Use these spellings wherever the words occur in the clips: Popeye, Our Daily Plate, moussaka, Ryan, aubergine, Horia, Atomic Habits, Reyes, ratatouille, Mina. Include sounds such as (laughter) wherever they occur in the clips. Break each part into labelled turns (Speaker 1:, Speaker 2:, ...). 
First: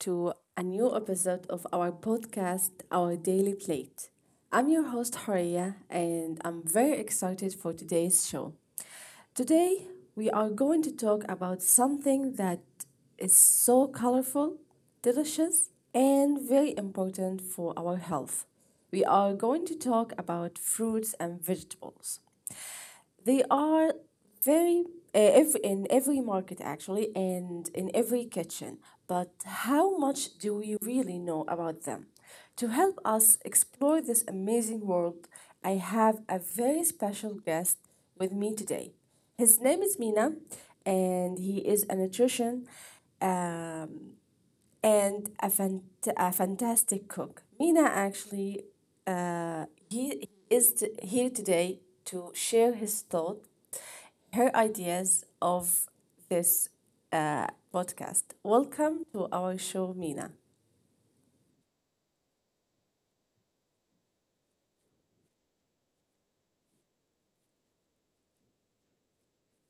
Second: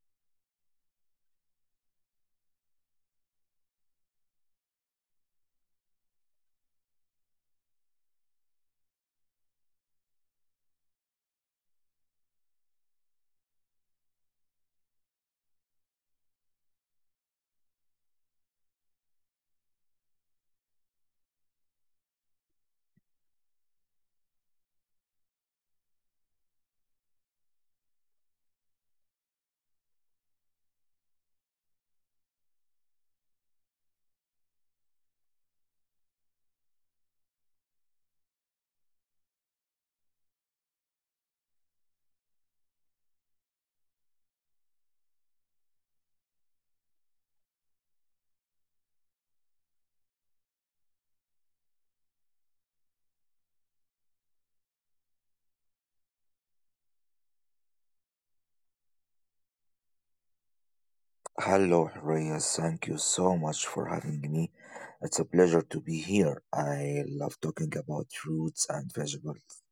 Speaker 1: to a new episode of our podcast, Our Daily Plate. I'm your host, Horia, and I'm very excited for today's show. Today, we are going to talk about something that is so colorful, delicious, and very important for our health. We are going to talk about fruits and vegetables. They are very in every market actually and in every kitchen, but how much do we really know about them? To help us explore this amazing world, I have a very special guest with me today. His name is Mina, and he is a nutrition um, and a fantastic cook. Mina actually, he is here today to share his thought, her ideas of this uh, podcast. Welcome to our show, Mina.
Speaker 2: Hello, Reyes. Thank you so much for having me. It's a pleasure to be here. I love talking about roots and vegetables.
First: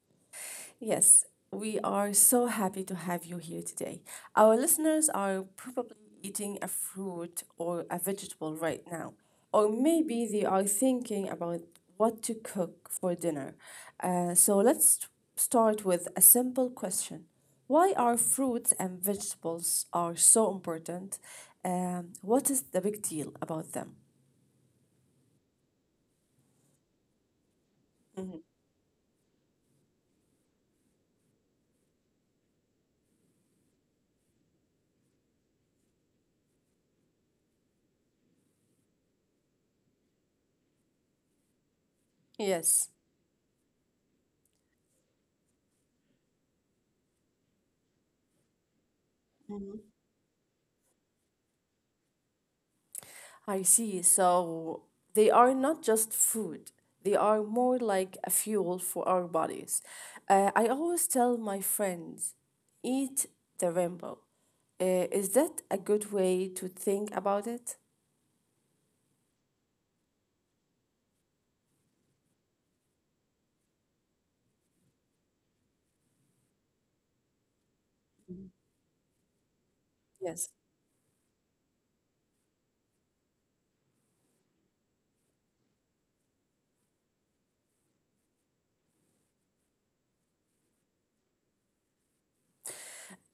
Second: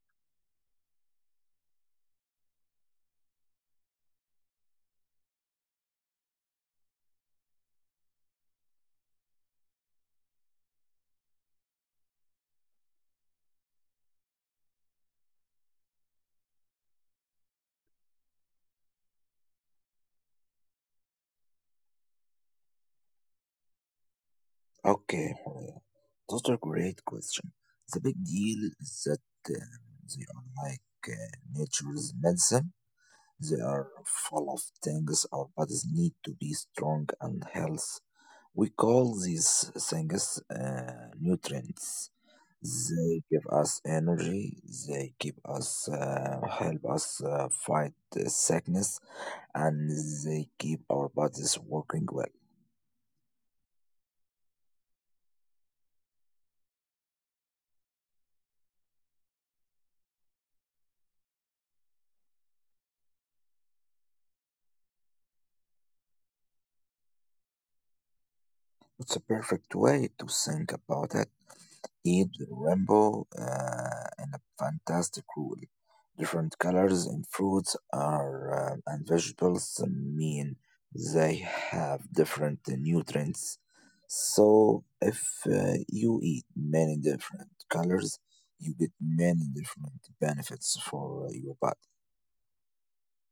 Speaker 1: Yes, we are so happy to have you here today. Our listeners are probably eating a fruit or a vegetable right now, or maybe they are thinking about what to cook for dinner. So let's start with a simple question. Why are fruits and vegetables are so important? What is the big deal about them?
Speaker 2: Okay, Horia, those are great question. The big deal is that they are like nature's medicine. They are full of things our bodies need to be strong and healthy. We call these things nutrients.
Speaker 1: Yes.
Speaker 2: They give us energy. They keep us, help us fight the sickness, and they keep our bodies working well.
Speaker 1: I see. So they are not just food, they are more like a fuel for our bodies. I always tell my friends, eat the rainbow. Is that a good way to think about it?
Speaker 2: It's a perfect way to think about it. Need rainbow and a fantastic rule. Different colors in fruits are
Speaker 1: Mhm.
Speaker 2: and vegetables
Speaker 1: Yes,
Speaker 2: mean they have different nutrients. So if you eat many different colors, you get many different benefits for your body.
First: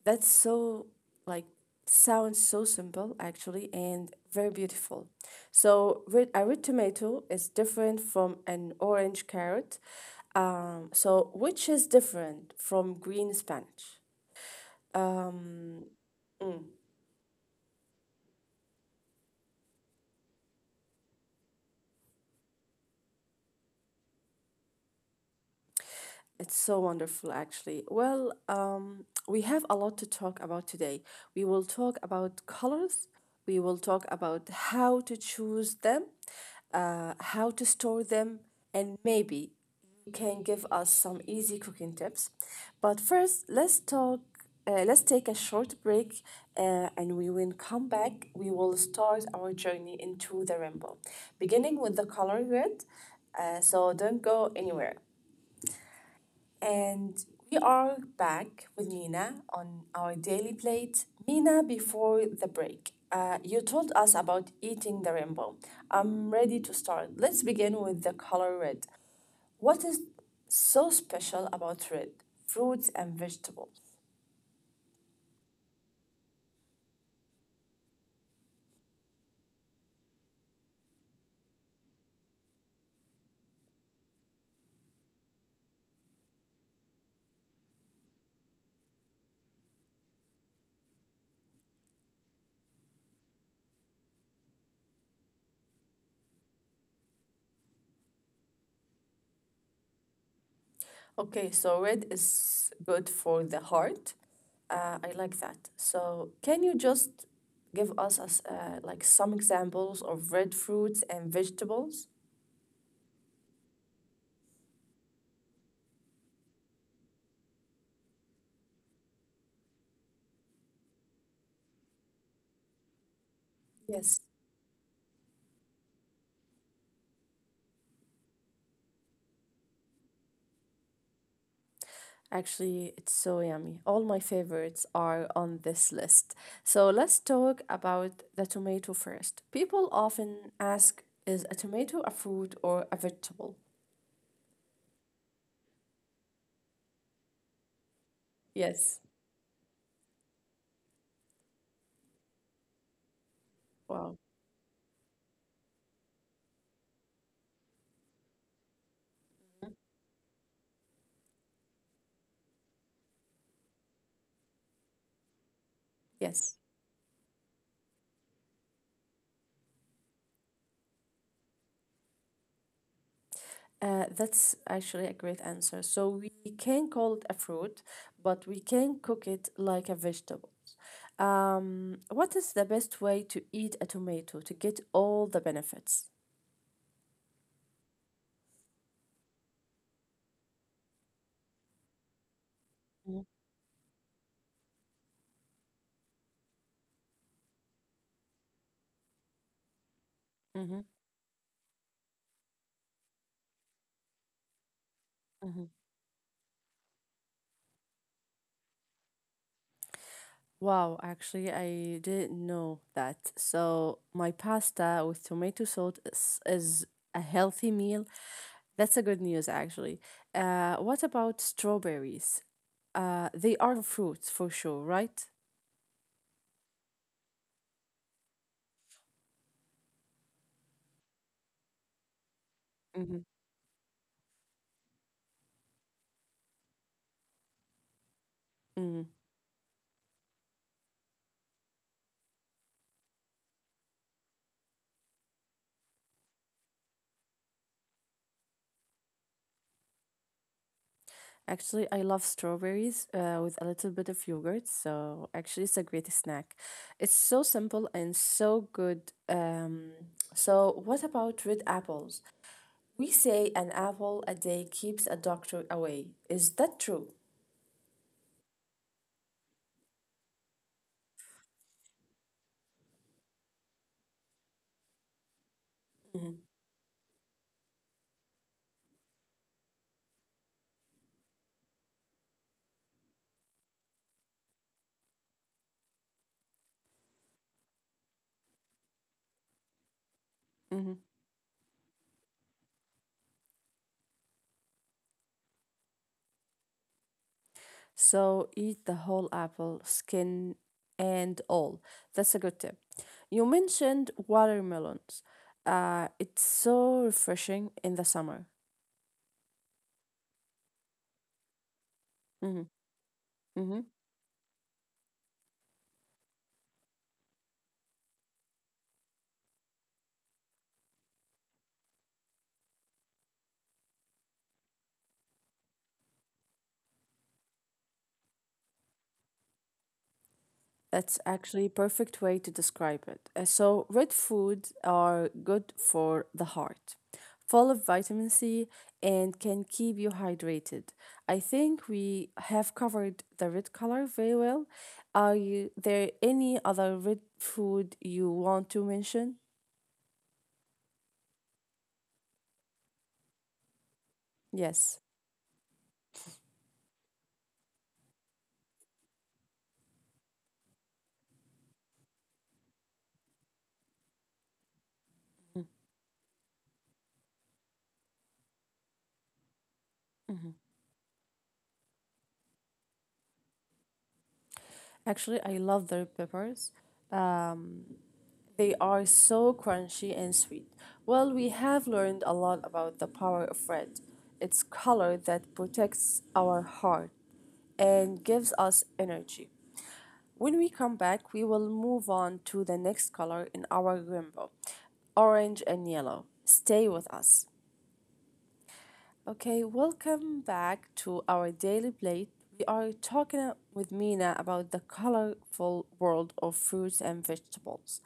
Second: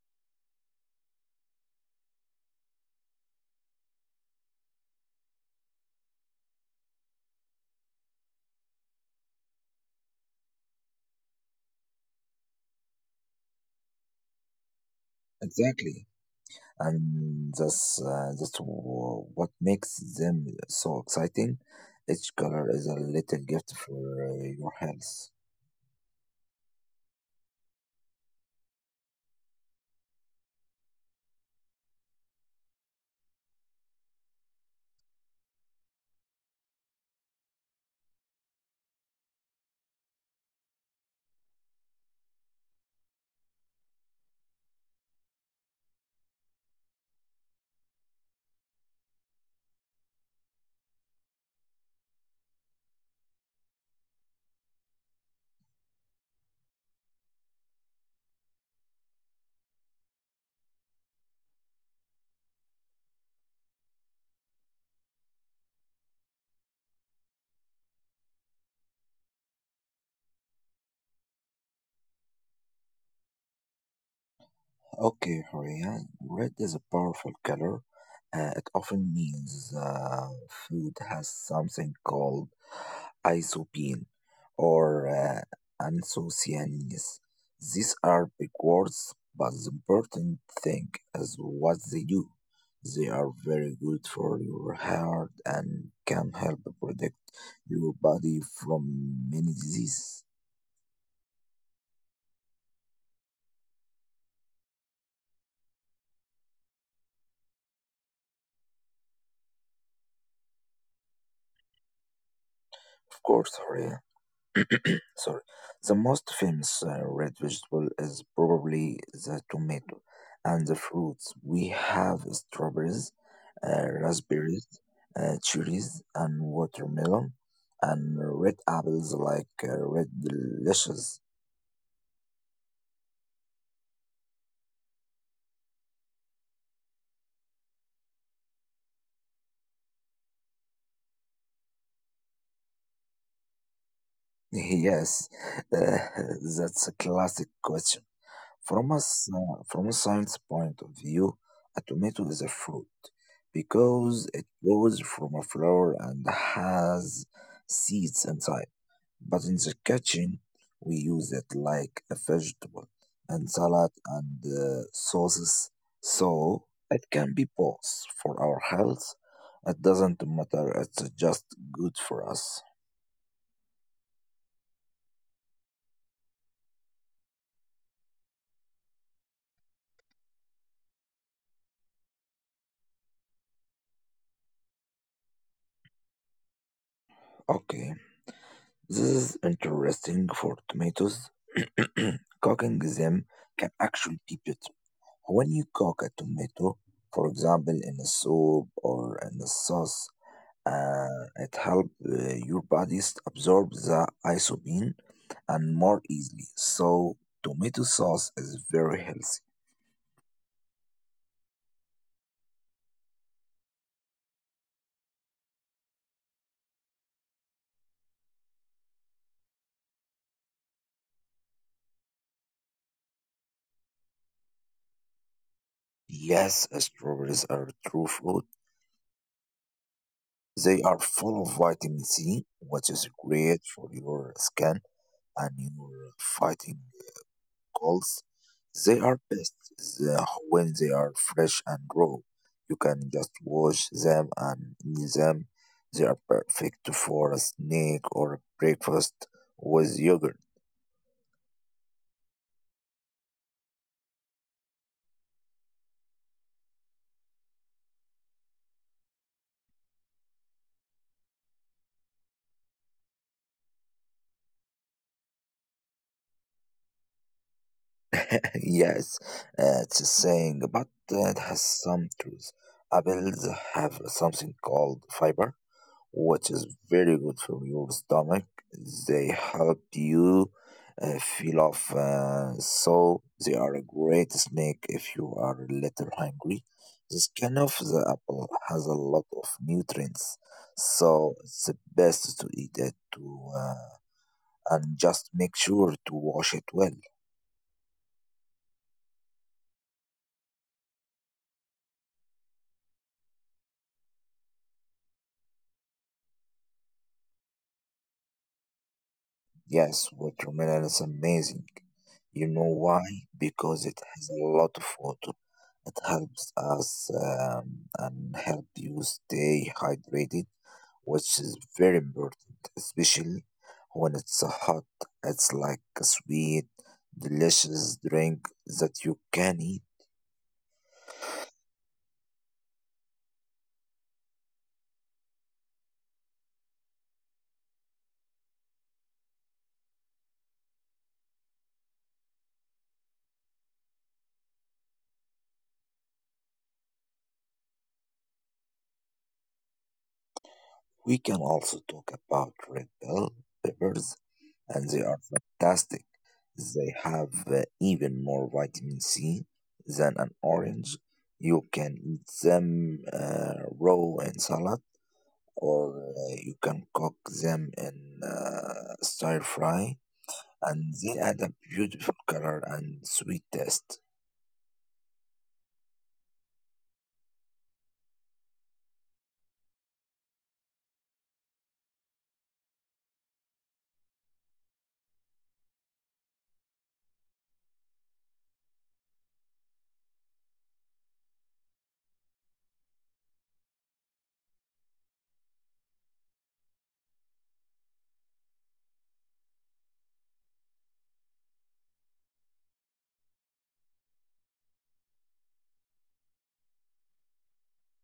Speaker 1: that's so like sounds so simple actually and very beautiful. So red, a red tomato is different from an orange carrot. So which is different from green spinach? Um,
Speaker 2: Exactly.
Speaker 1: mm.
Speaker 2: And that's what makes them so exciting. Each color is a little gift for your health.
Speaker 1: It's so wonderful, actually. Well, we have a lot to talk about today. We will talk about colors, we will talk about how to choose them, how to store them, and maybe you can give us some easy cooking tips. But first, let's talk. Let's take a short break, and we will come back. We will start our journey into the rainbow, beginning with the color red. So don't go anywhere. And we are back with Mina on our daily plate. Mina, before the break, you told us about eating the rainbow. I'm ready to start. Let's begin with the color red. What is so special about red? Fruits and vegetables.
Speaker 2: Okay, Horia, red is a powerful color. It often means food has something called isopine or anthocyanins. These are big words, but the important thing is what they do. They are very good for your heart and can help protect your body from many diseases.
Speaker 1: Okay, so red is good for the heart. I like that. So, can you just give us like some examples of red fruits and vegetables?
Speaker 2: Of course, Horia. Sorry. The most famous red vegetable is probably the tomato, and the fruits we have strawberries,
Speaker 1: Yes.
Speaker 2: raspberries, cherries, and watermelon, and red apples like red delicious. (laughs)
Speaker 1: Actually, it's so yummy. All my favorites are on this list. So let's talk about the tomato first. People often ask, is a tomato a fruit or a vegetable?
Speaker 2: Yes, uh, (laughs) that's a classic question. From a,
Speaker 1: Yes.
Speaker 2: s- uh, from a science point of view, a tomato is a fruit
Speaker 1: Wow.
Speaker 2: because it grows from a flower and has seeds inside. But in
Speaker 1: Mhm.
Speaker 2: the kitchen, we use it like a vegetable and salad and sauces,
Speaker 1: Yes.
Speaker 2: so it can be both for our health. It doesn't matter, it's just good for us.
Speaker 1: That's actually a great answer. So we can call it a fruit, but we can cook it like a vegetable. What is the best way to eat a tomato to get all the benefits?
Speaker 2: Okay. This is interesting for tomatoes. (clears throat) Cooking
Speaker 1: Mm-hmm.
Speaker 2: them can actually be beautiful. When you cook a tomato, for example, in a soup or in a sauce,
Speaker 1: Mm-hmm.
Speaker 2: it helps your body absorb the isobean
Speaker 1: Mm-hmm.
Speaker 2: and more easily. So, tomato sauce is very healthy.
Speaker 1: Wow, actually, I didn't know that. So, my pasta with tomato sauce is a healthy meal. That's a good news, actually. What about strawberries? They are fruits for sure, right?
Speaker 2: Yes, strawberries are true fruit. They are full of vitamin C, which is
Speaker 1: Mm-hmm.
Speaker 2: great for your skin and your fighting calls, they
Speaker 1: Mm.
Speaker 2: are best when they are fresh and raw. You can just wash them and eat them. They are perfect for a snack or breakfast with yogurt.
Speaker 1: Actually, I love strawberries with a little bit of yogurt. So, actually, it's a great snack. It's so simple and so good. So, what about red apples? We say an apple a day keeps a doctor away. Is that true?
Speaker 2: (laughs) Yes, it's a saying, but it has some truth. Apples have something called fiber
Speaker 1: Mm-hmm.
Speaker 2: which is very good for your stomach. They help you feel off, so they are a great snack if you are a little hungry. The skin of the apple has a lot of nutrients,
Speaker 1: Mm-hmm.
Speaker 2: so it's best to eat it to and just make sure to wash it well.
Speaker 1: So eat the whole apple, skin and all. That's a good tip. You mentioned watermelons. It's so refreshing in the summer.
Speaker 2: Yes, watermelon is amazing. You
Speaker 1: Mm-hmm.
Speaker 2: know why? Because it has a lot of water. It helps us and help you stay hydrated, which is very important, especially when it's so hot. It's like a sweet, delicious drink that you can eat.
Speaker 1: That's actually perfect way to describe it. So red food are good for the heart, full of vitamin C and can keep you hydrated. I think we have covered the red color very well. There any other red food you want to mention?
Speaker 2: We can also talk about red bell peppers and they
Speaker 1: Yes.
Speaker 2: are fantastic. They have even more vitamin C than an orange. You can eat them raw in salad, or you can cook them in stir fry, and they add a beautiful color and sweet taste.
Speaker 1: Actually, I love the red peppers. Um, They are so crunchy and sweet. Well, we have learned a lot about the power of red. It's color that protects our heart and gives us energy. When we come back, we will move on to the next color in our rainbow, orange and yellow. Stay with us. Okay, welcome back to our daily plate. We are talking with Mina about the colorful world of fruits and vegetables.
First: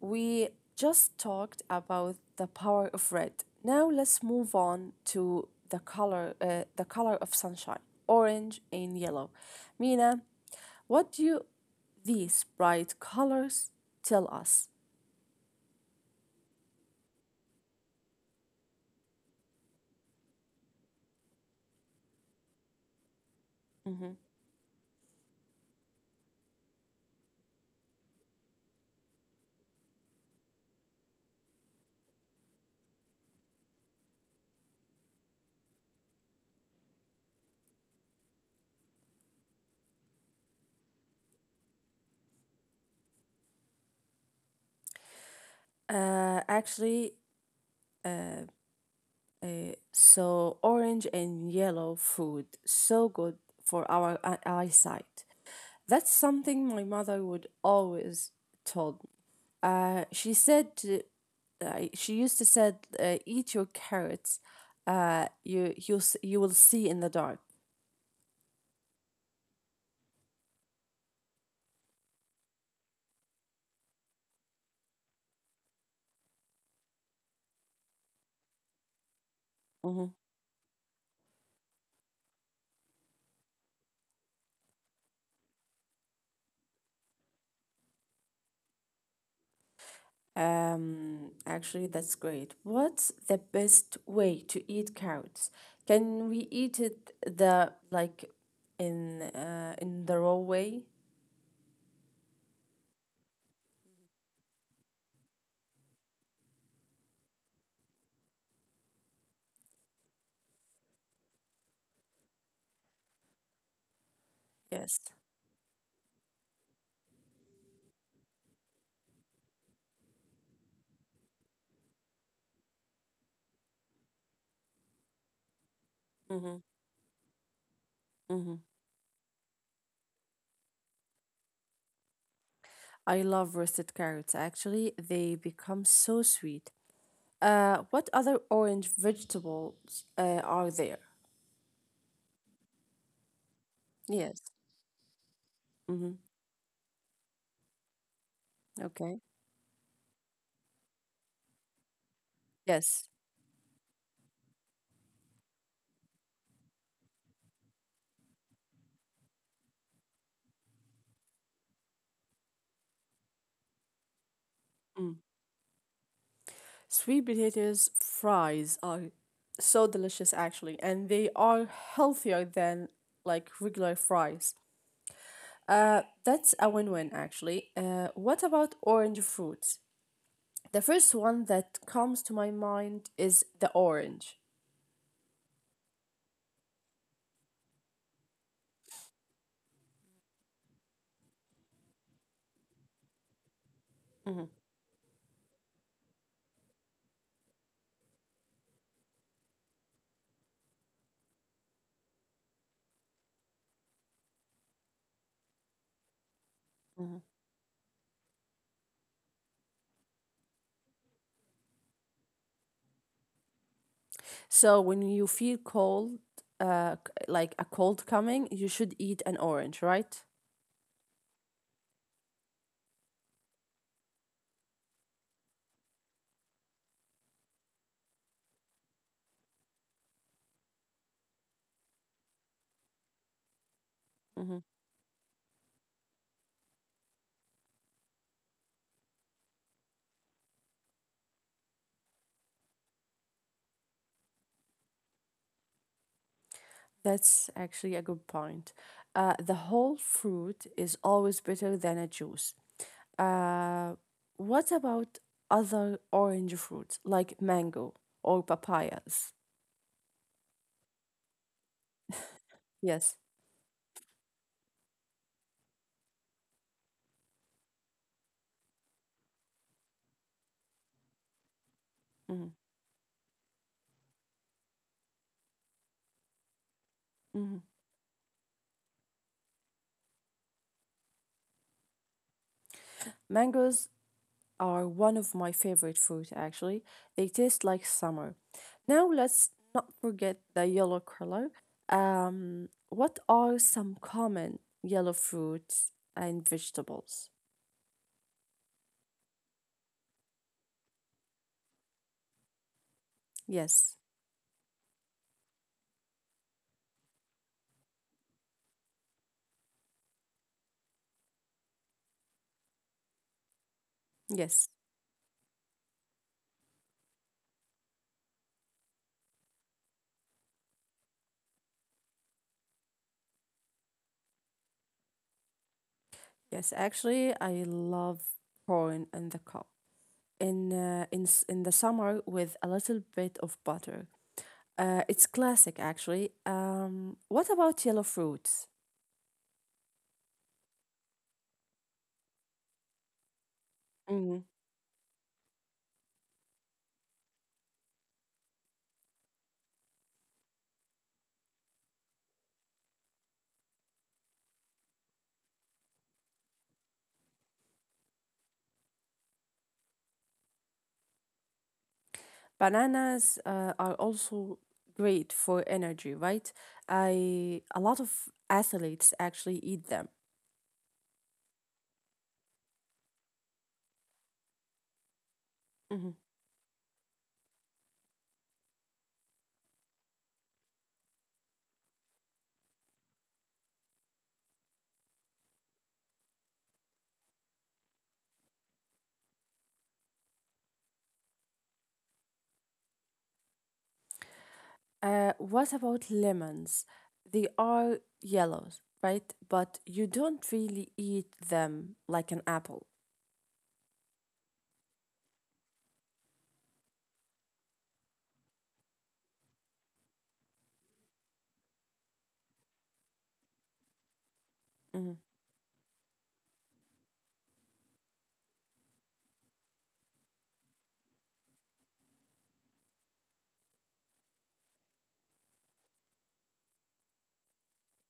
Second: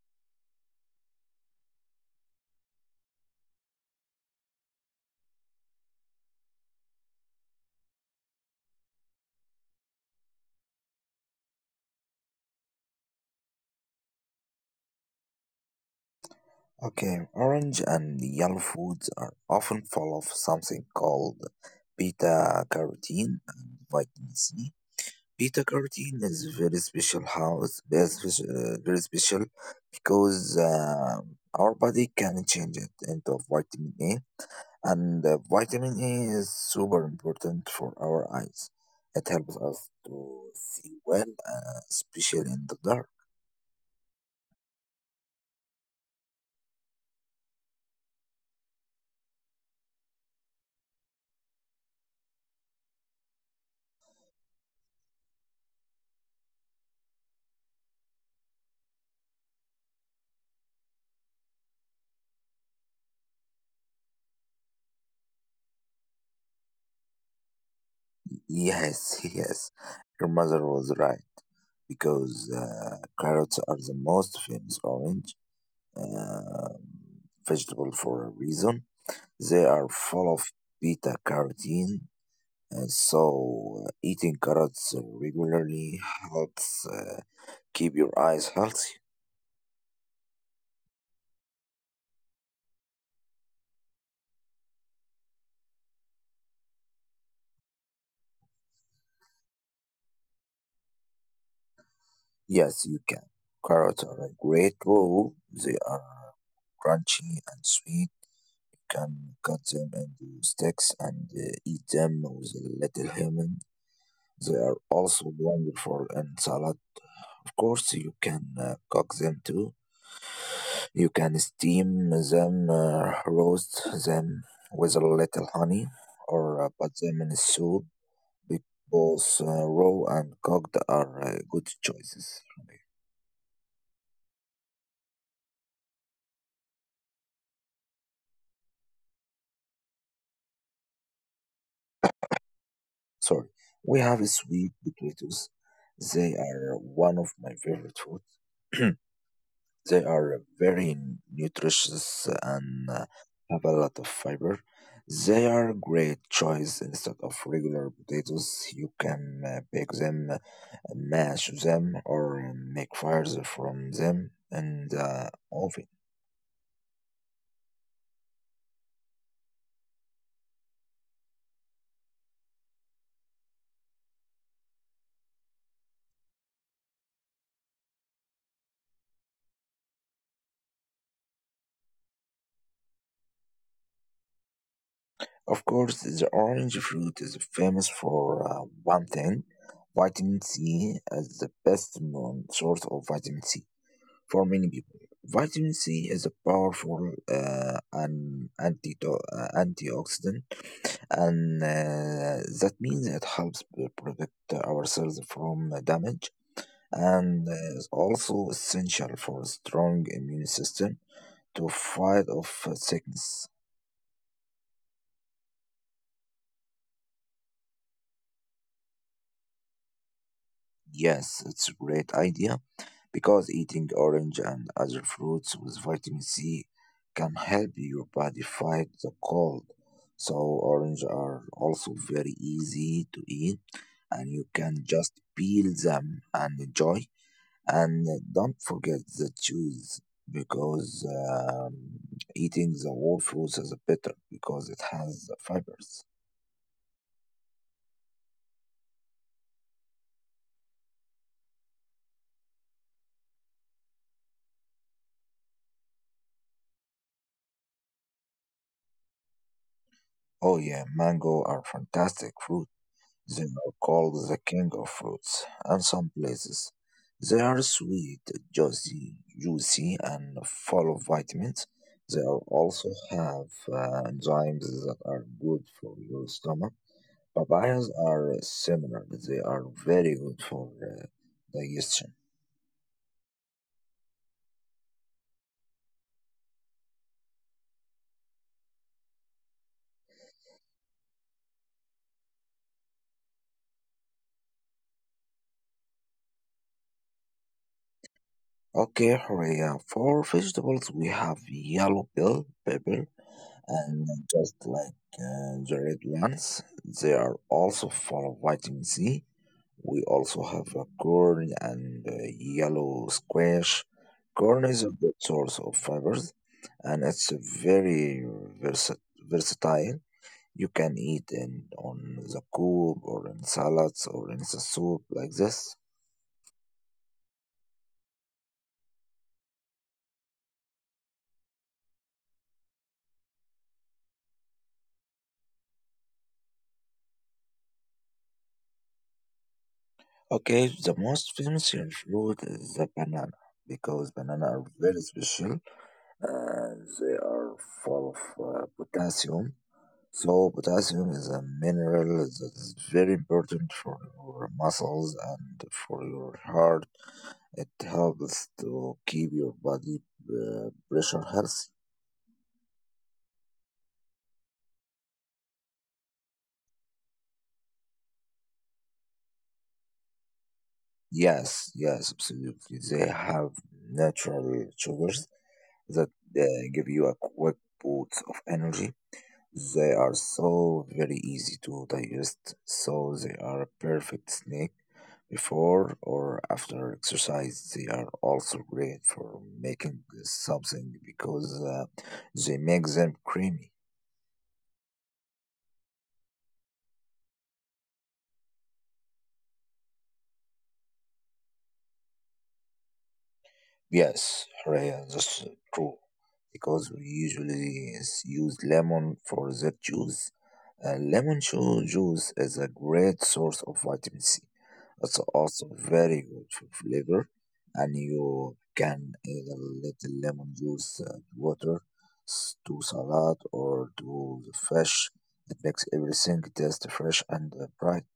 Speaker 1: We just talked about the power of red. Now let's move on to the color of sunshine, orange and yellow. Mina, what do these bright colors tell us?
Speaker 2: Okay, orange and yellow foods are often full of something called beta carotene and
Speaker 1: Mhm.
Speaker 2: vitamin C. Beta carotene is very special. How it's very special, because our body can change it into vitamin A, and vitamin A is super important for our eyes. It helps us to see well, especially in the dark.
Speaker 1: Uh, actually, uh. So orange and yellow food, so good for our eyesight. That's something my mother would always told me. Uh, she said to, she used to said, "Eat your carrots. You will see in the dark."
Speaker 2: Yes, (laughs) yes, your mother was right because carrots are the most famous orange uh, vegetable for a reason. They
Speaker 1: Mhm.
Speaker 2: are full of beta carotene, and so eating carrots regularly helps keep your eyes healthy.
Speaker 1: Actually, that's great. What's the best way to eat carrots? Can we eat it the like in the raw way?
Speaker 2: Yes, you can. Carrots are a great bowl. They are crunchy and sweet. You can cut them into sticks and eat them with a little lemon. They are
Speaker 1: Yes.
Speaker 2: also wonderful in salad. Of course, you can cook them too. You can steam them, roast them with a little honey,
Speaker 1: Mm-hmm.
Speaker 2: or put them in a soup.
Speaker 1: Mm-hmm.
Speaker 2: Be- Both raw and cooked are good choices. Okay.
Speaker 1: I love roasted carrots. Actually, they become so sweet. What other orange vegetables are there?
Speaker 2: Sorry, we have
Speaker 1: Yes.
Speaker 2: sweet potatoes.
Speaker 1: Mm-hmm.
Speaker 2: They are one of my favorite foods. (clears throat)
Speaker 1: Okay.
Speaker 2: They are very nutritious and
Speaker 1: Yes.
Speaker 2: have a lot of fiber. They are a great choice instead of regular potatoes. You can bake them, mash them, or make fires from them in the oven.
Speaker 1: Sweet potatoes fries are so delicious, actually, and they are healthier than like regular fries. That's a win-win, actually. What about orange fruits? The first one that comes to my mind is the orange.
Speaker 2: Of course, the orange fruit is famous for one thing, vitamin C, as the best known source of vitamin C for many people. Vitamin C is a powerful an anti antioxidant, and that means it helps protect our cells from damage, and is also essential for a strong immune system to fight off sickness.
Speaker 1: So when you feel cold, like a cold coming, you should eat an orange, right?
Speaker 2: Yes, it's a great idea because eating orange and other fruits with vitamin C can help your body fight the cold. So, orange are also very easy to eat, and you
Speaker 1: Hmm.
Speaker 2: can just peel them and enjoy. And don't forget the juice because eating the whole fruits is better because it has the fibers.
Speaker 1: That's actually a good point. The whole fruit is always better than a juice. Uh, what about other orange fruits like mango or papayas?
Speaker 2: Oh yeah, mango are fantastic fruit.
Speaker 1: Yes.
Speaker 2: They are called the king of fruits, and some places they are sweet, juicy, juicy, and full of vitamins. They
Speaker 1: Mm-hmm.
Speaker 2: are also have enzymes that are good for your stomach.
Speaker 1: Mm-hmm.
Speaker 2: Papayas are similar; they are very good for digestion.
Speaker 1: Mangoes are one of my favorite fruit actually. They taste like summer. Now let's not forget the yellow color. What are some common yellow fruits and vegetables?
Speaker 2: Okay, Horea, for vegetables we have yellow bell pepper,
Speaker 1: Yes,
Speaker 2: and just like the red ones, they are also full of vitamin C. We also have corn and yellow squash. Corn
Speaker 1: yes,
Speaker 2: is a good source of fibers and it's very versa- versatile. You can eat it on the cob or in salads or in the soup like this.
Speaker 1: yes. Actually, I love corn in the cup in in the summer with a little bit of butter. It's classic actually. What about yellow fruits?
Speaker 2: Okay, the most famous fruit is the banana because
Speaker 1: Mm-hmm.
Speaker 2: banana are very special and they are full of potassium. So potassium is a mineral that is very important for your muscles and for your heart. It helps to keep your body pressure healthy.
Speaker 1: Bananas are also great for energy, right? I a lot of athletes actually eat them.
Speaker 2: Yes, yes, absolutely. They have natural sugars that
Speaker 1: Mhm.
Speaker 2: uh, give you a quick boost of energy. They are so very easy to digest, so they are a perfect snack before or after exercise. They are also great for making something because they make them creamy.
Speaker 1: What about lemons? They are yellows, right? But you don't really eat them like an apple.
Speaker 2: Yes, Raya, that's true. Because we usually use lemon for that juice. Lemon juice is a great source of vitamin C. It's
Speaker 1: Mhm.
Speaker 2: also very good for flavor, and you can add a little lemon juice to water, to salad, or to the fish. It makes everything taste fresh and bright.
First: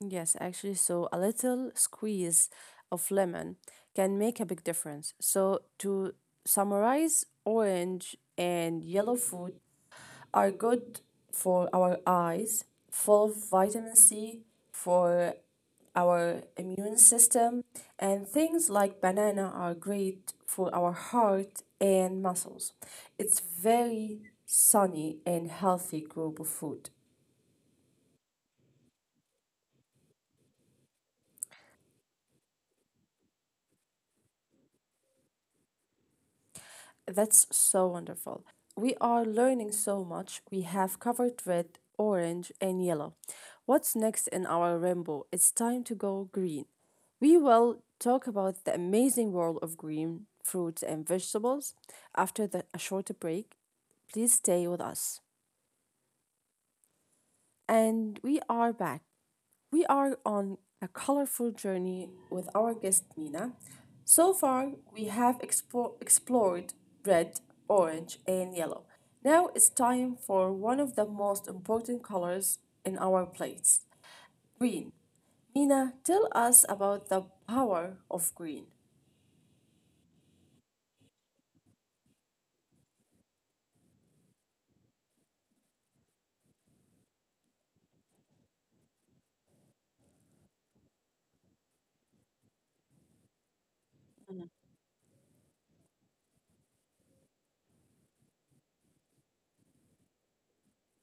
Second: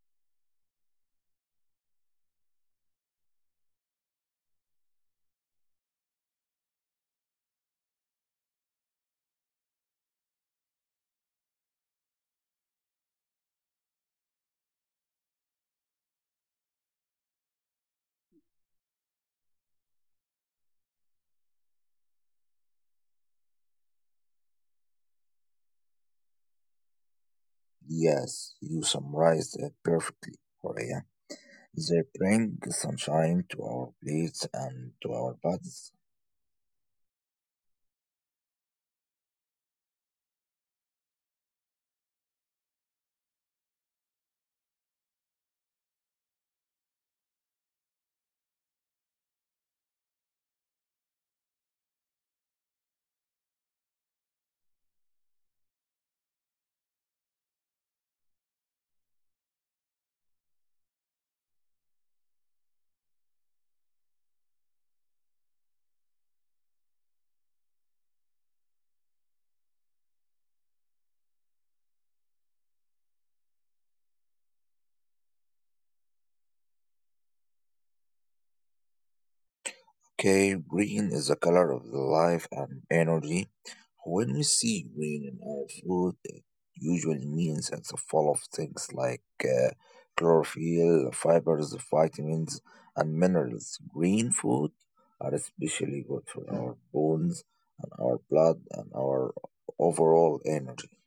Speaker 1: Yes, actually, so a little squeeze of lemon can make a big difference. So to summarize, orange and yellow food. Are good for our eyes, full of vitamin C for our immune system, and things like banana are great for our heart and muscles. It's very sunny and healthy group of food.
Speaker 2: Yes, you summarized it perfectly, Raya. They bring sunshine to our plates and to our bodies.
Speaker 1: That's so wonderful. We are learning so much. We have covered red, orange, and yellow. What's next in our rainbow? It's time to go green. We will talk about the amazing world of green fruits and vegetables after a short break. Please stay with us. And we are back. We are on a colorful journey with our guest Mina. So far, we have explored red, orange, and yellow. Now it's time for one of the most important colors in our plates green. Mina, tell us about the power of green.
Speaker 2: Okay, green is the color of the life and energy. When we see green in our food, it usually means it's full of things like chlorophyll, fibers, vitamins, and minerals. Green food are especially good for our bones and our blood and our overall energy.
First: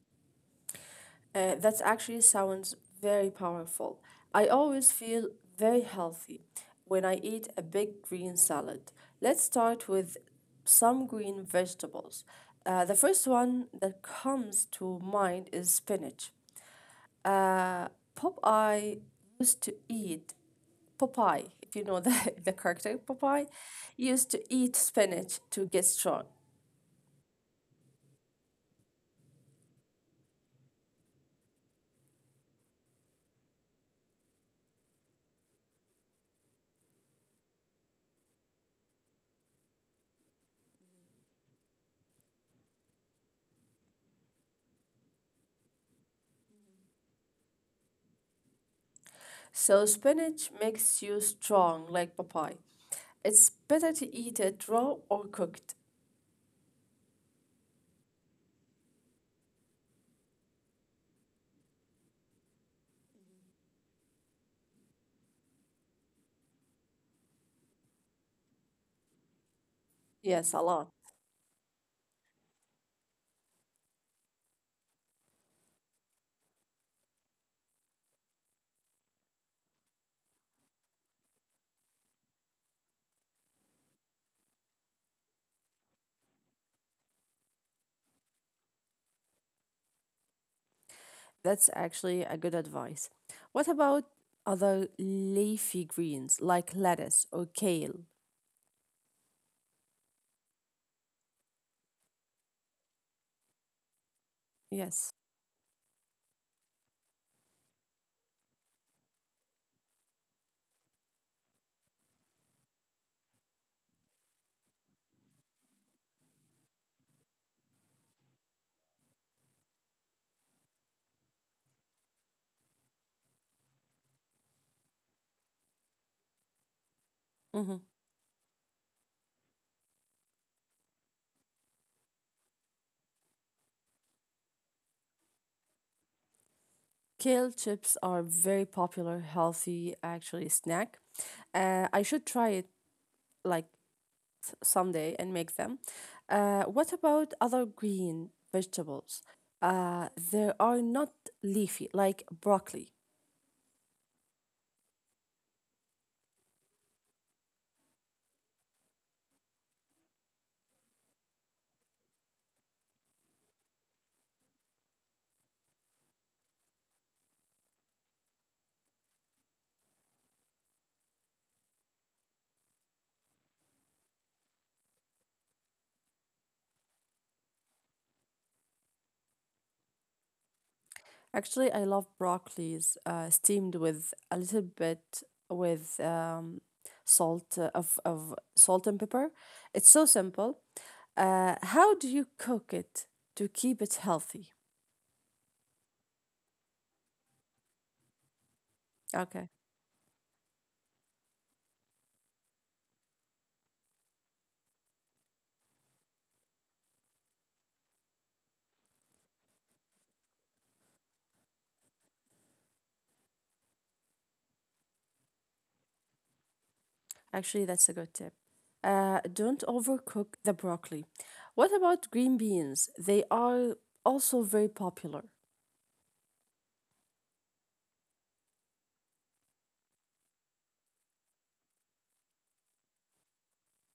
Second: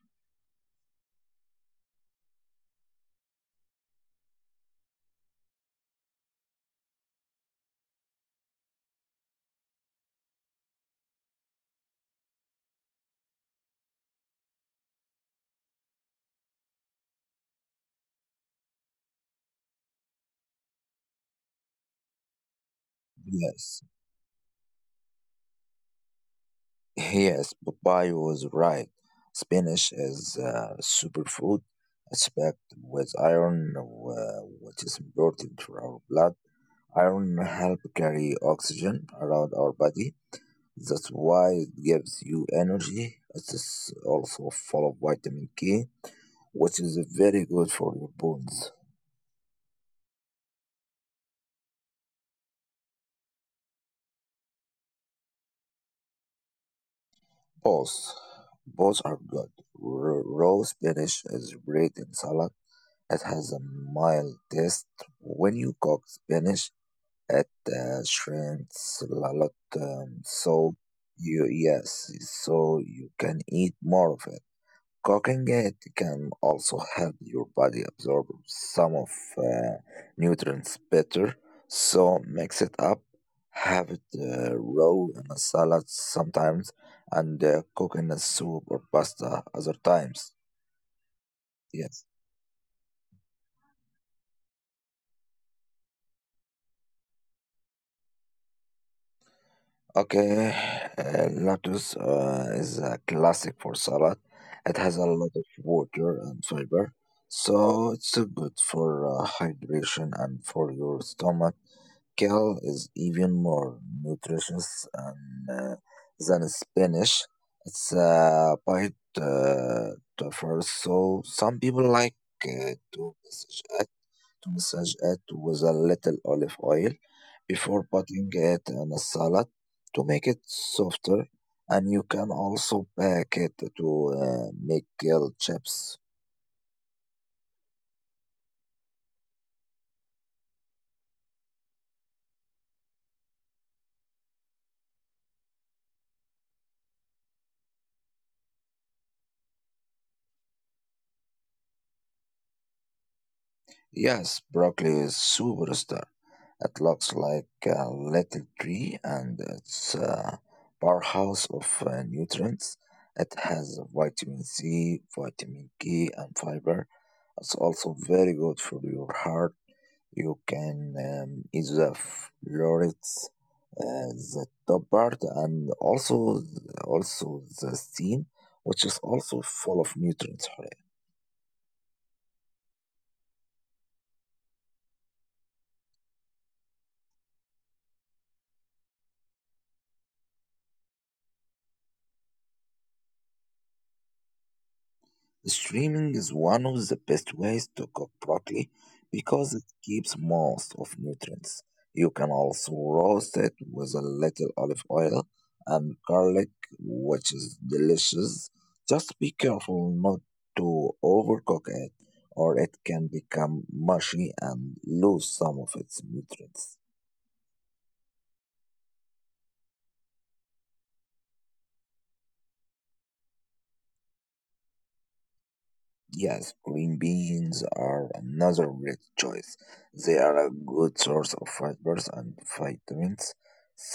Speaker 1: That actually sounds very powerful. I always feel very healthy when I eat a big green salad. Let's start with some green vegetables. The first one that comes to mind is spinach. Uh, Popeye used to eat Popeye, if you know the, (laughs) the character Popeye,
Speaker 2: Yes.
Speaker 1: used to eat spinach to get strong.
Speaker 2: Yes, Popeye was right. Spinach is a superfood. It's packed with iron, which is important for our blood. Iron helps carry oxygen around our body. That's why it gives you energy. It is also full of vitamin K, which is very good for your bones.
Speaker 1: So spinach makes you strong like papaya. It's better to eat it raw or cooked.
Speaker 2: Both, both are good. Raw spinach is great in salad. It has a mild taste. When you cook spinach, it shrinks a lot,
Speaker 1: Yes, a
Speaker 2: so
Speaker 1: lot.
Speaker 2: you, yes, so you can eat more of it. Cooking it can also help your body absorb some of uh, nutrients better, so mix it up. Have it raw in a salad sometimes, and cook in a soup or pasta other times.
Speaker 1: That's
Speaker 2: Yes.
Speaker 1: actually a good advice. What about other leafy greens like lettuce or kale?
Speaker 2: Okay, lettuce is a classic for salad. It has
Speaker 1: Yes.
Speaker 2: a lot of water and fiber, so it's good for hydration and for your stomach. Kale is even more nutritious than spinach. It's a bite tougher, so some people like to message massage it with a little olive oil before
Speaker 1: Hmm.
Speaker 2: putting it in a salad to make it softer. And you can also pack it to make grilled chips.
Speaker 1: Kale chips are very popular, healthy actually snack. I should try it like someday and make them. What about other green vegetables? They are not leafy, like broccoli.
Speaker 2: Yes, broccoli is superstar. It looks like a little tree and it's a powerhouse of nutrients. It has vitamin C, vitamin K, and fiber. It's also very good for your heart. You can either floor it, the top part and also the seam, which is also full of nutrients.
Speaker 1: Actually, I love broccolis steamed with a little bit with salt of salt and pepper. It's so simple. How do you cook it to keep it healthy?
Speaker 2: Streaming is one of the best ways to cook broccoli
Speaker 1: Okay.
Speaker 2: because it keeps most of nutrients. You can also roast it with a little olive oil and garlic, which is delicious. Just be careful not to overcook it, or it can become mushy and lose some of its nutrients.
Speaker 1: Actually, that's a good tip. Don't overcook the broccoli. What about green beans? They are also very popular.
Speaker 2: Yes, green beans are another great choice. They are a good source of fibers and vitamins.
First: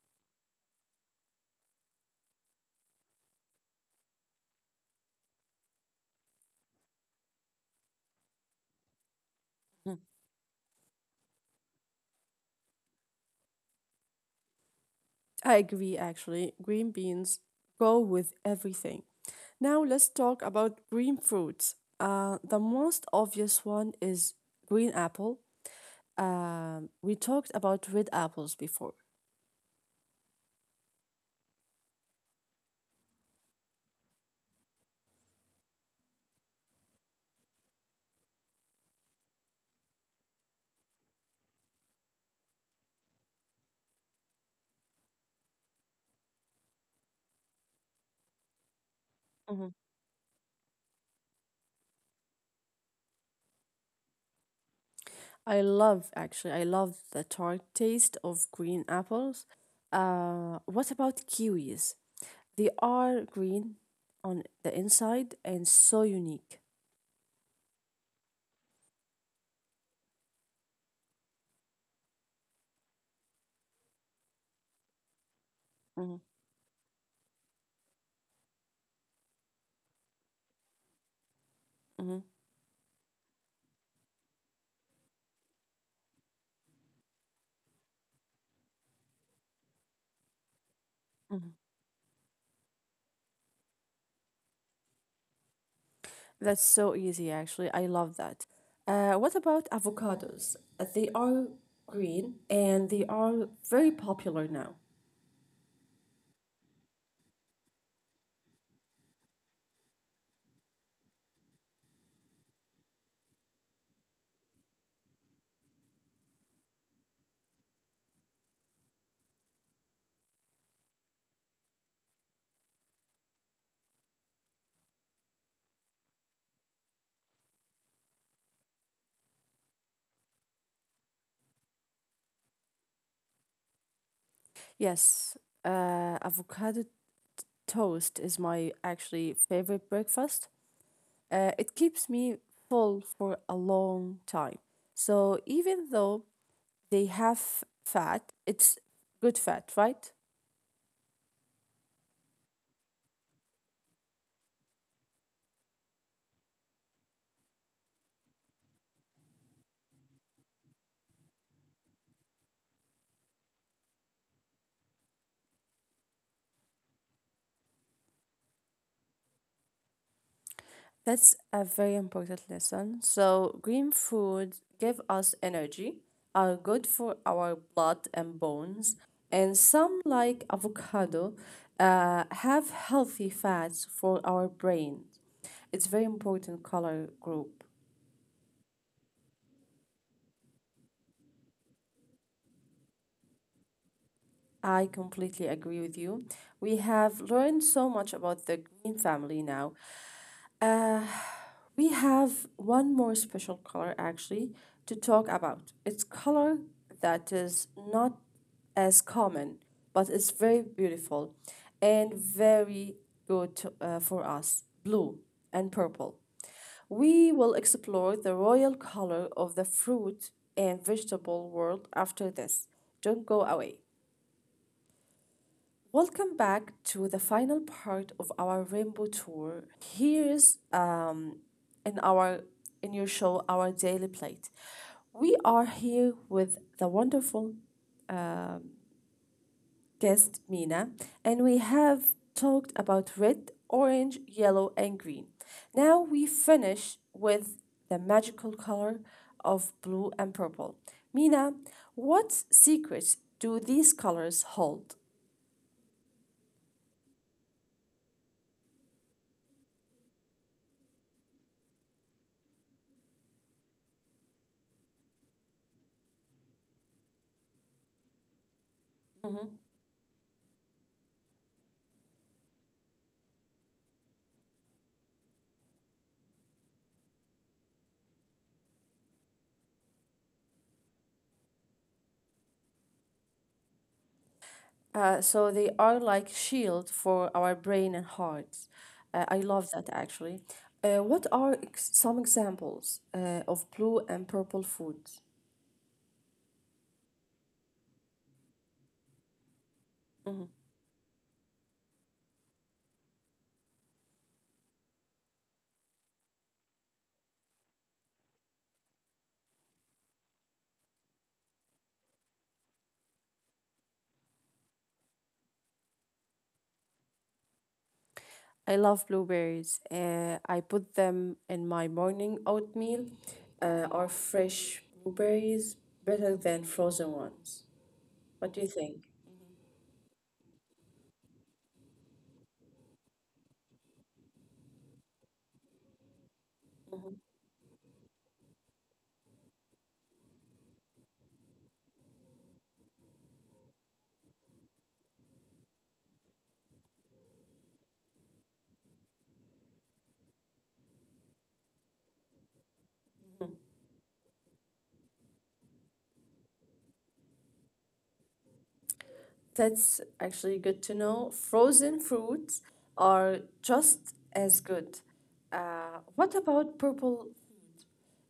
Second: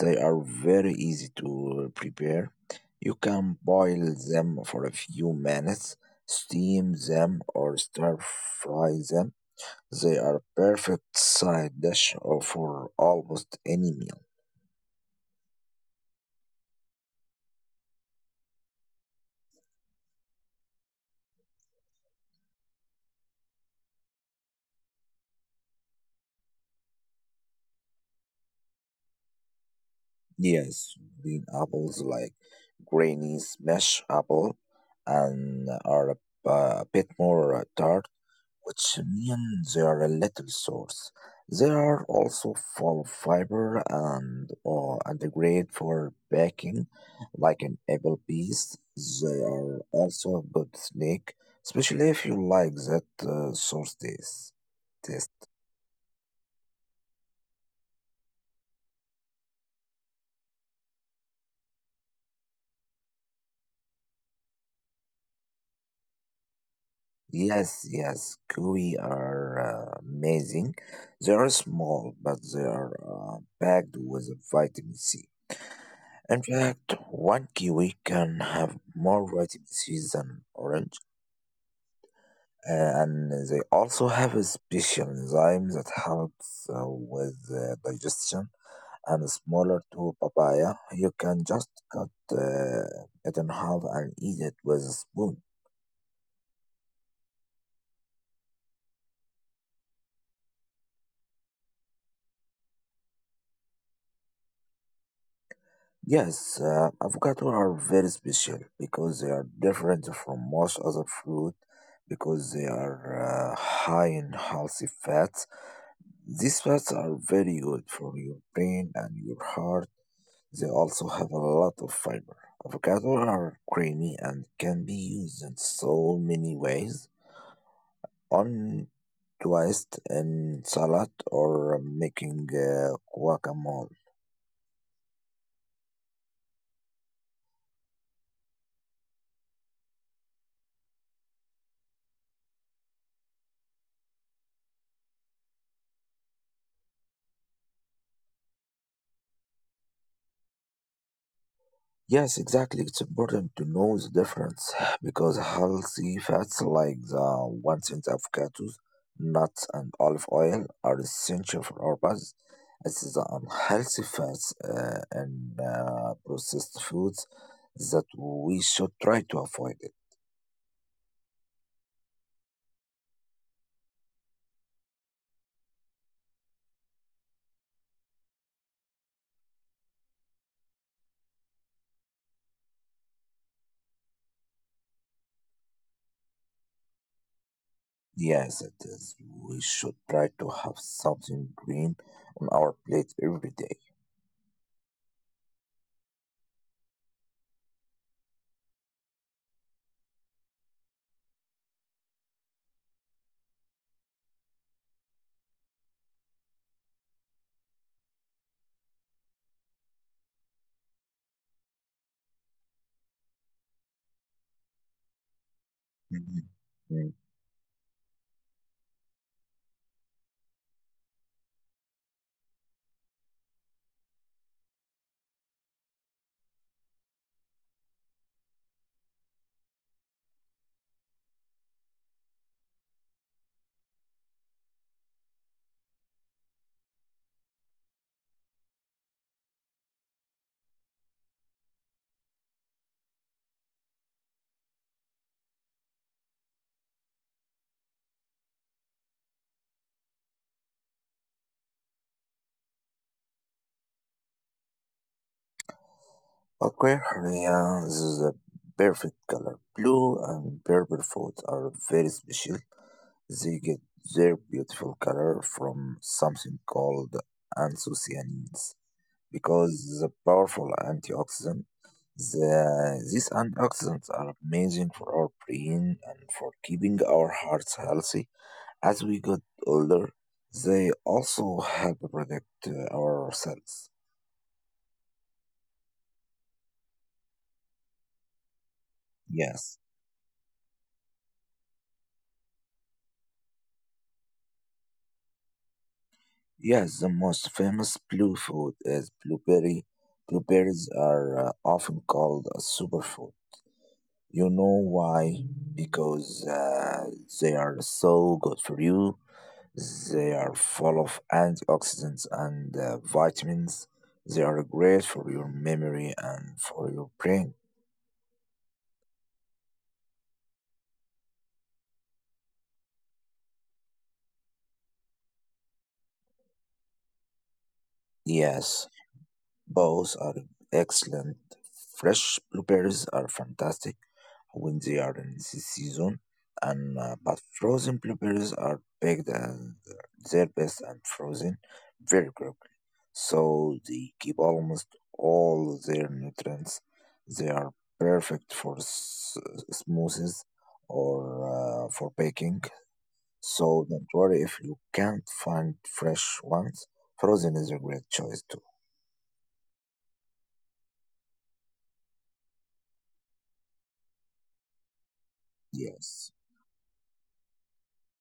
Speaker 2: They are very easy to prepare. You can boil them for a few minutes, steam them, or stir fry them.
Speaker 1: Mhm.
Speaker 2: They are perfect side dish for almost any meal.
Speaker 1: I agree, actually. Green beans go with everything. Now, let's talk about green fruits. The most obvious one is green apple. We talked about red apples before.
Speaker 2: Yes, green apples like grainy smash apple and are a bit more tart, which means they are a little source. They are also full of fiber and, and great for baking, like an apple piece. They are also a good snack, especially if you like that source taste. Taste.
Speaker 1: I love actually, I love the tart taste of green apples. What about kiwis? They are green on the inside and so unique.
Speaker 2: Yes, yes, kiwi are amazing. They are small, but they are packed with vitamin C.
Speaker 1: Mhm,
Speaker 2: In fact, one kiwi can have more vitamin C than orange.
Speaker 1: mhm,
Speaker 2: Uh, and they also have a special enzyme that helps with digestion and smaller to papaya. You can
Speaker 1: mhm.
Speaker 2: just cut it in half and eat it with a spoon.
Speaker 1: That's so easy actually. I love that. What about avocados? They are green and they are very popular now.
Speaker 2: Yes, avocado are very special because they are different from most other fruit because they are high in healthy fats. These fats are very good for your brain and your heart. They also have a lot of fiber. Avocados are creamy and can be used in so many ways, on toast in salad or making guacamole.
Speaker 1: Yes, avocado toast is my actually favorite breakfast. It keeps me full for a long time. So even though they have fat, it's good fat, right?
Speaker 2: Yes, exactly. It's important to know the difference (sighs) because healthy fats like the ones in avocados, nuts, and olive oil are essential for our bodies. It's the unhealthy fats and processed foods that we should try to avoid it.
Speaker 1: That's a very important lesson. So green food give us energy, are good for our blood and bones, and some like avocado have healthy fats for our brain. It's very important color group.
Speaker 2: Yes, it is. We should try to have something green on our plate every day.
Speaker 1: I completely agree with you. We have learned so much about the green family now. We have one more special color actually to talk about. It's color that is not as common, but it's very beautiful and very good for us. Blue and purple.
Speaker 2: Mhm.
Speaker 1: We will explore the royal color of the fruit and vegetable world after this. Don't go away. Welcome back to the final part of our rainbow tour. Here's in our in your show our daily plate. We are here with the wonderful guest Mina and we have talked about red, orange, yellow and green. Now we finish with the magical color of blue and purple. Mina, what secrets do these colors hold?
Speaker 2: Aquarius is a perfect color. Blue and purple fruits are very special. They get their beautiful color from something called anthocyanins because the powerful antioxidant. These antioxidants are amazing for our brain and for keeping our hearts healthy. As we get older, they also help protect our cells.
Speaker 1: So they are like shield for our brain and hearts. I love
Speaker 2: Yes.
Speaker 1: that actually. What are ex some examples of blue and purple foods?
Speaker 2: Yes, the most famous blue food is blueberry.
Speaker 1: Mhm.
Speaker 2: Blueberries are often called a superfood. You know why? Because they are so good for you. They are full of antioxidants and vitamins. They are great for your memory and for your brain.
Speaker 1: I love blueberries. I put them in my morning oatmeal. Are fresh blueberries better than frozen ones? What do you
Speaker 2: Yes,
Speaker 1: think?
Speaker 2: both are excellent. Fresh blueberries are fantastic when they are in the season, and but frozen blueberries are baked and they're best and frozen very quickly, so they keep almost all their nutrients. They are perfect for smoothies or for baking. So don't worry if you can't find fresh ones. Frozen is a great choice too.
Speaker 1: That's actually good to know. Frozen fruits are just as good. What
Speaker 2: Yes.
Speaker 1: about purple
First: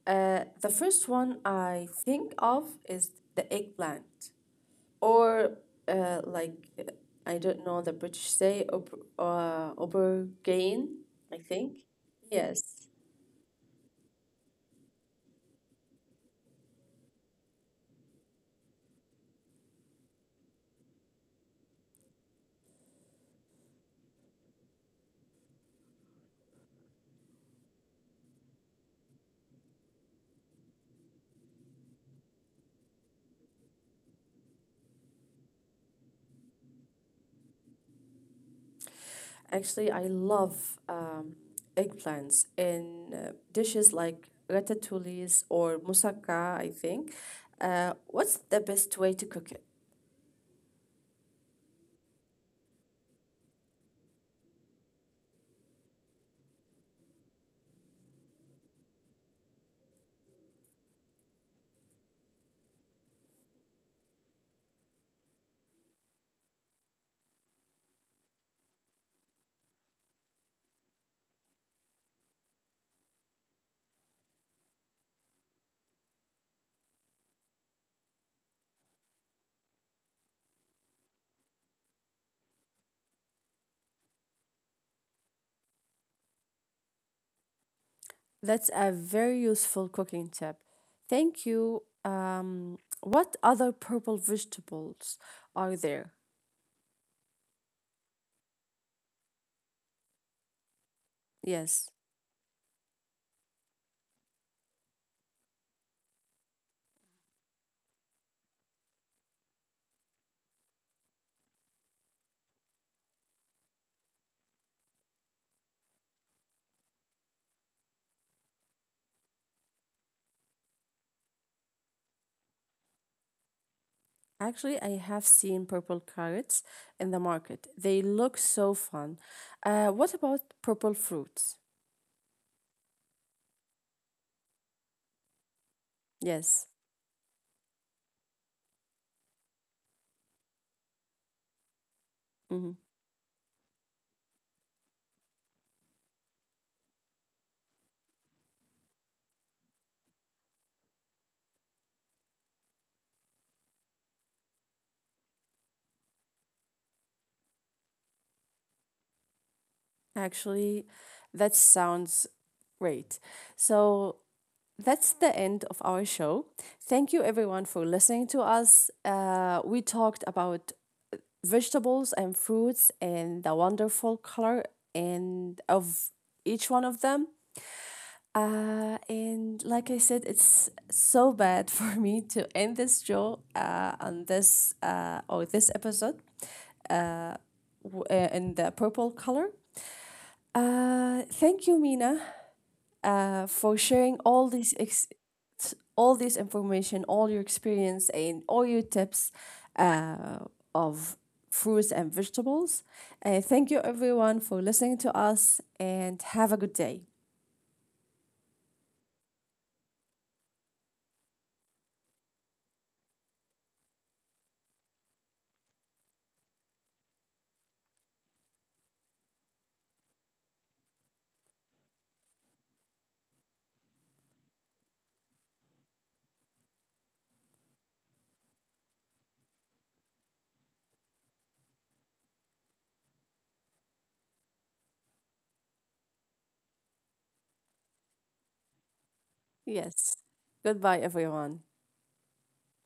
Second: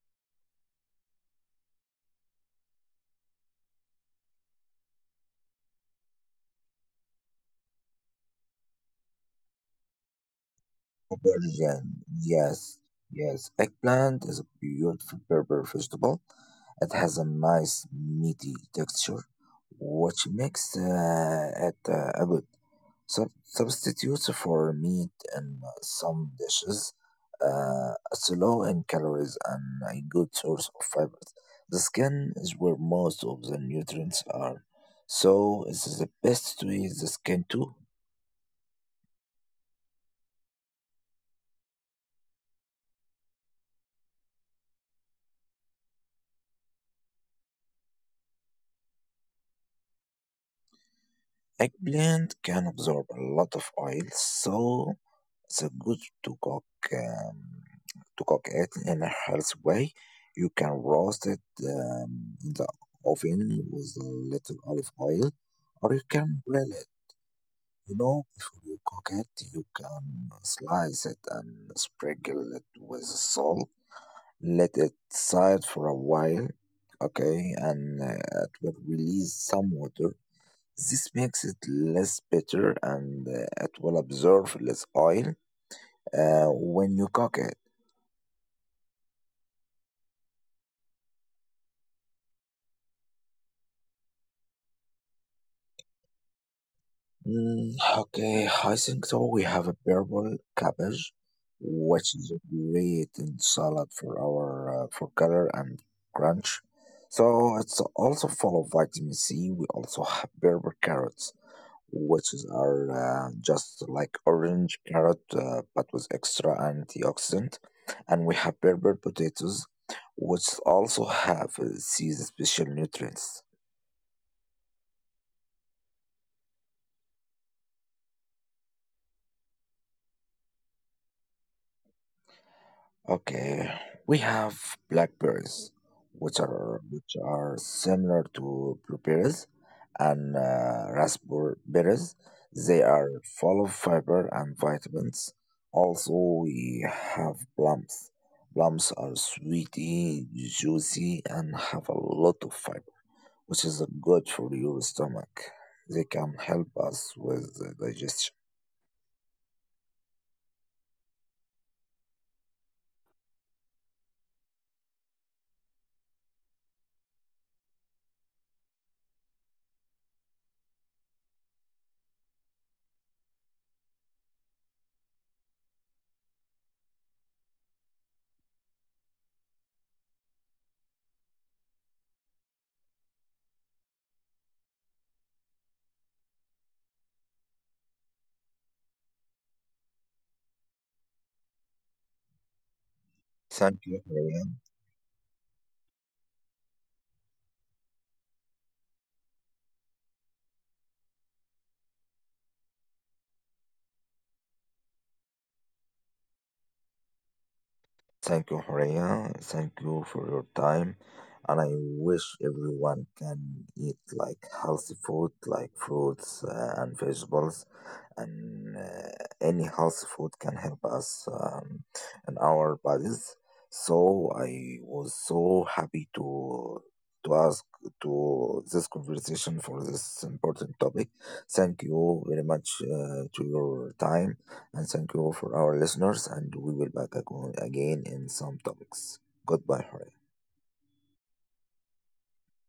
Speaker 1: The first one I think of is the eggplant, or uh, like uh, I don't know the British say aubergine. I think
Speaker 2: Version. Yes,
Speaker 1: yes.
Speaker 2: yes. Eggplant is a beautiful purple vegetable. It has a nice meaty texture, which makes it a good substitute for meat in some dishes. It's low in calories and a good source of fibers. The skin is where most of the nutrients are, so it is the best to eat the skin too.
Speaker 1: Actually, I love eggplants in dishes like ratatouilles or moussaka. I think. What's the best way to cook it?
Speaker 2: Eggplant can absorb a lot of oil, so it's good um, to cook it in a healthy way. You can roast it in the oven with a little olive oil, or you can grill it. You know, before you cook it, you can slice it and sprinkle it with salt. Let it side for a while, okay, and it will release some water. This makes it less bitter and it will absorb less oil when you cook it.
Speaker 1: That's a very useful cooking tip. Thank you. What other purple vegetables are there?
Speaker 2: Mm, okay, I think so. We have a purple cabbage,
Speaker 1: Yes,
Speaker 2: which is great in salad for our for color and crunch. So it's also full of vitamin C. We also have purple carrots, which is are just like orange carrot but with extra antioxidant, and we have purple potatoes which also have these special nutrients.
Speaker 1: actually, I have seen purple carrots in the market. They look so fun. What about purple fruits?
Speaker 2: Okay, we have blackberries, which
Speaker 1: Yes,
Speaker 2: are which are similar to blueberries and raspberries.
Speaker 1: hmm
Speaker 2: They are full of fiber and vitamins. Also, we have plums. Plums are sweety, juicy, and have a lot of fiber, which is good for your stomach. They can help us with the digestion.
Speaker 1: actually, that sounds great. So, that's the end of our show. Thank you everyone for listening to us. We talked about vegetables and fruits and the wonderful color and of each one of them. And like I said, it's so bad (laughs) for me to end this show on this episode in the purple color. Thank you, Mina, for sharing all
Speaker 2: Thank
Speaker 1: this
Speaker 2: you, Ryan.
Speaker 1: all this information, all your experience, and all your tips uh, of fruits and vegetables. Thank you, everyone, for listening to us, and have a good day.
Speaker 2: Thank you, Horea. Thank you for your time. And I wish everyone can eat like healthy food, like fruits and vegetables. And any healthy food can help us in our bodies. So I was so happy to ask to this conversation for this important topic. Thank you very much to your time and thank you for our listeners, and we will back again in some topics. Goodbye,
Speaker 1: Yes.
Speaker 2: Horia.
Speaker 1: Goodbye, everyone.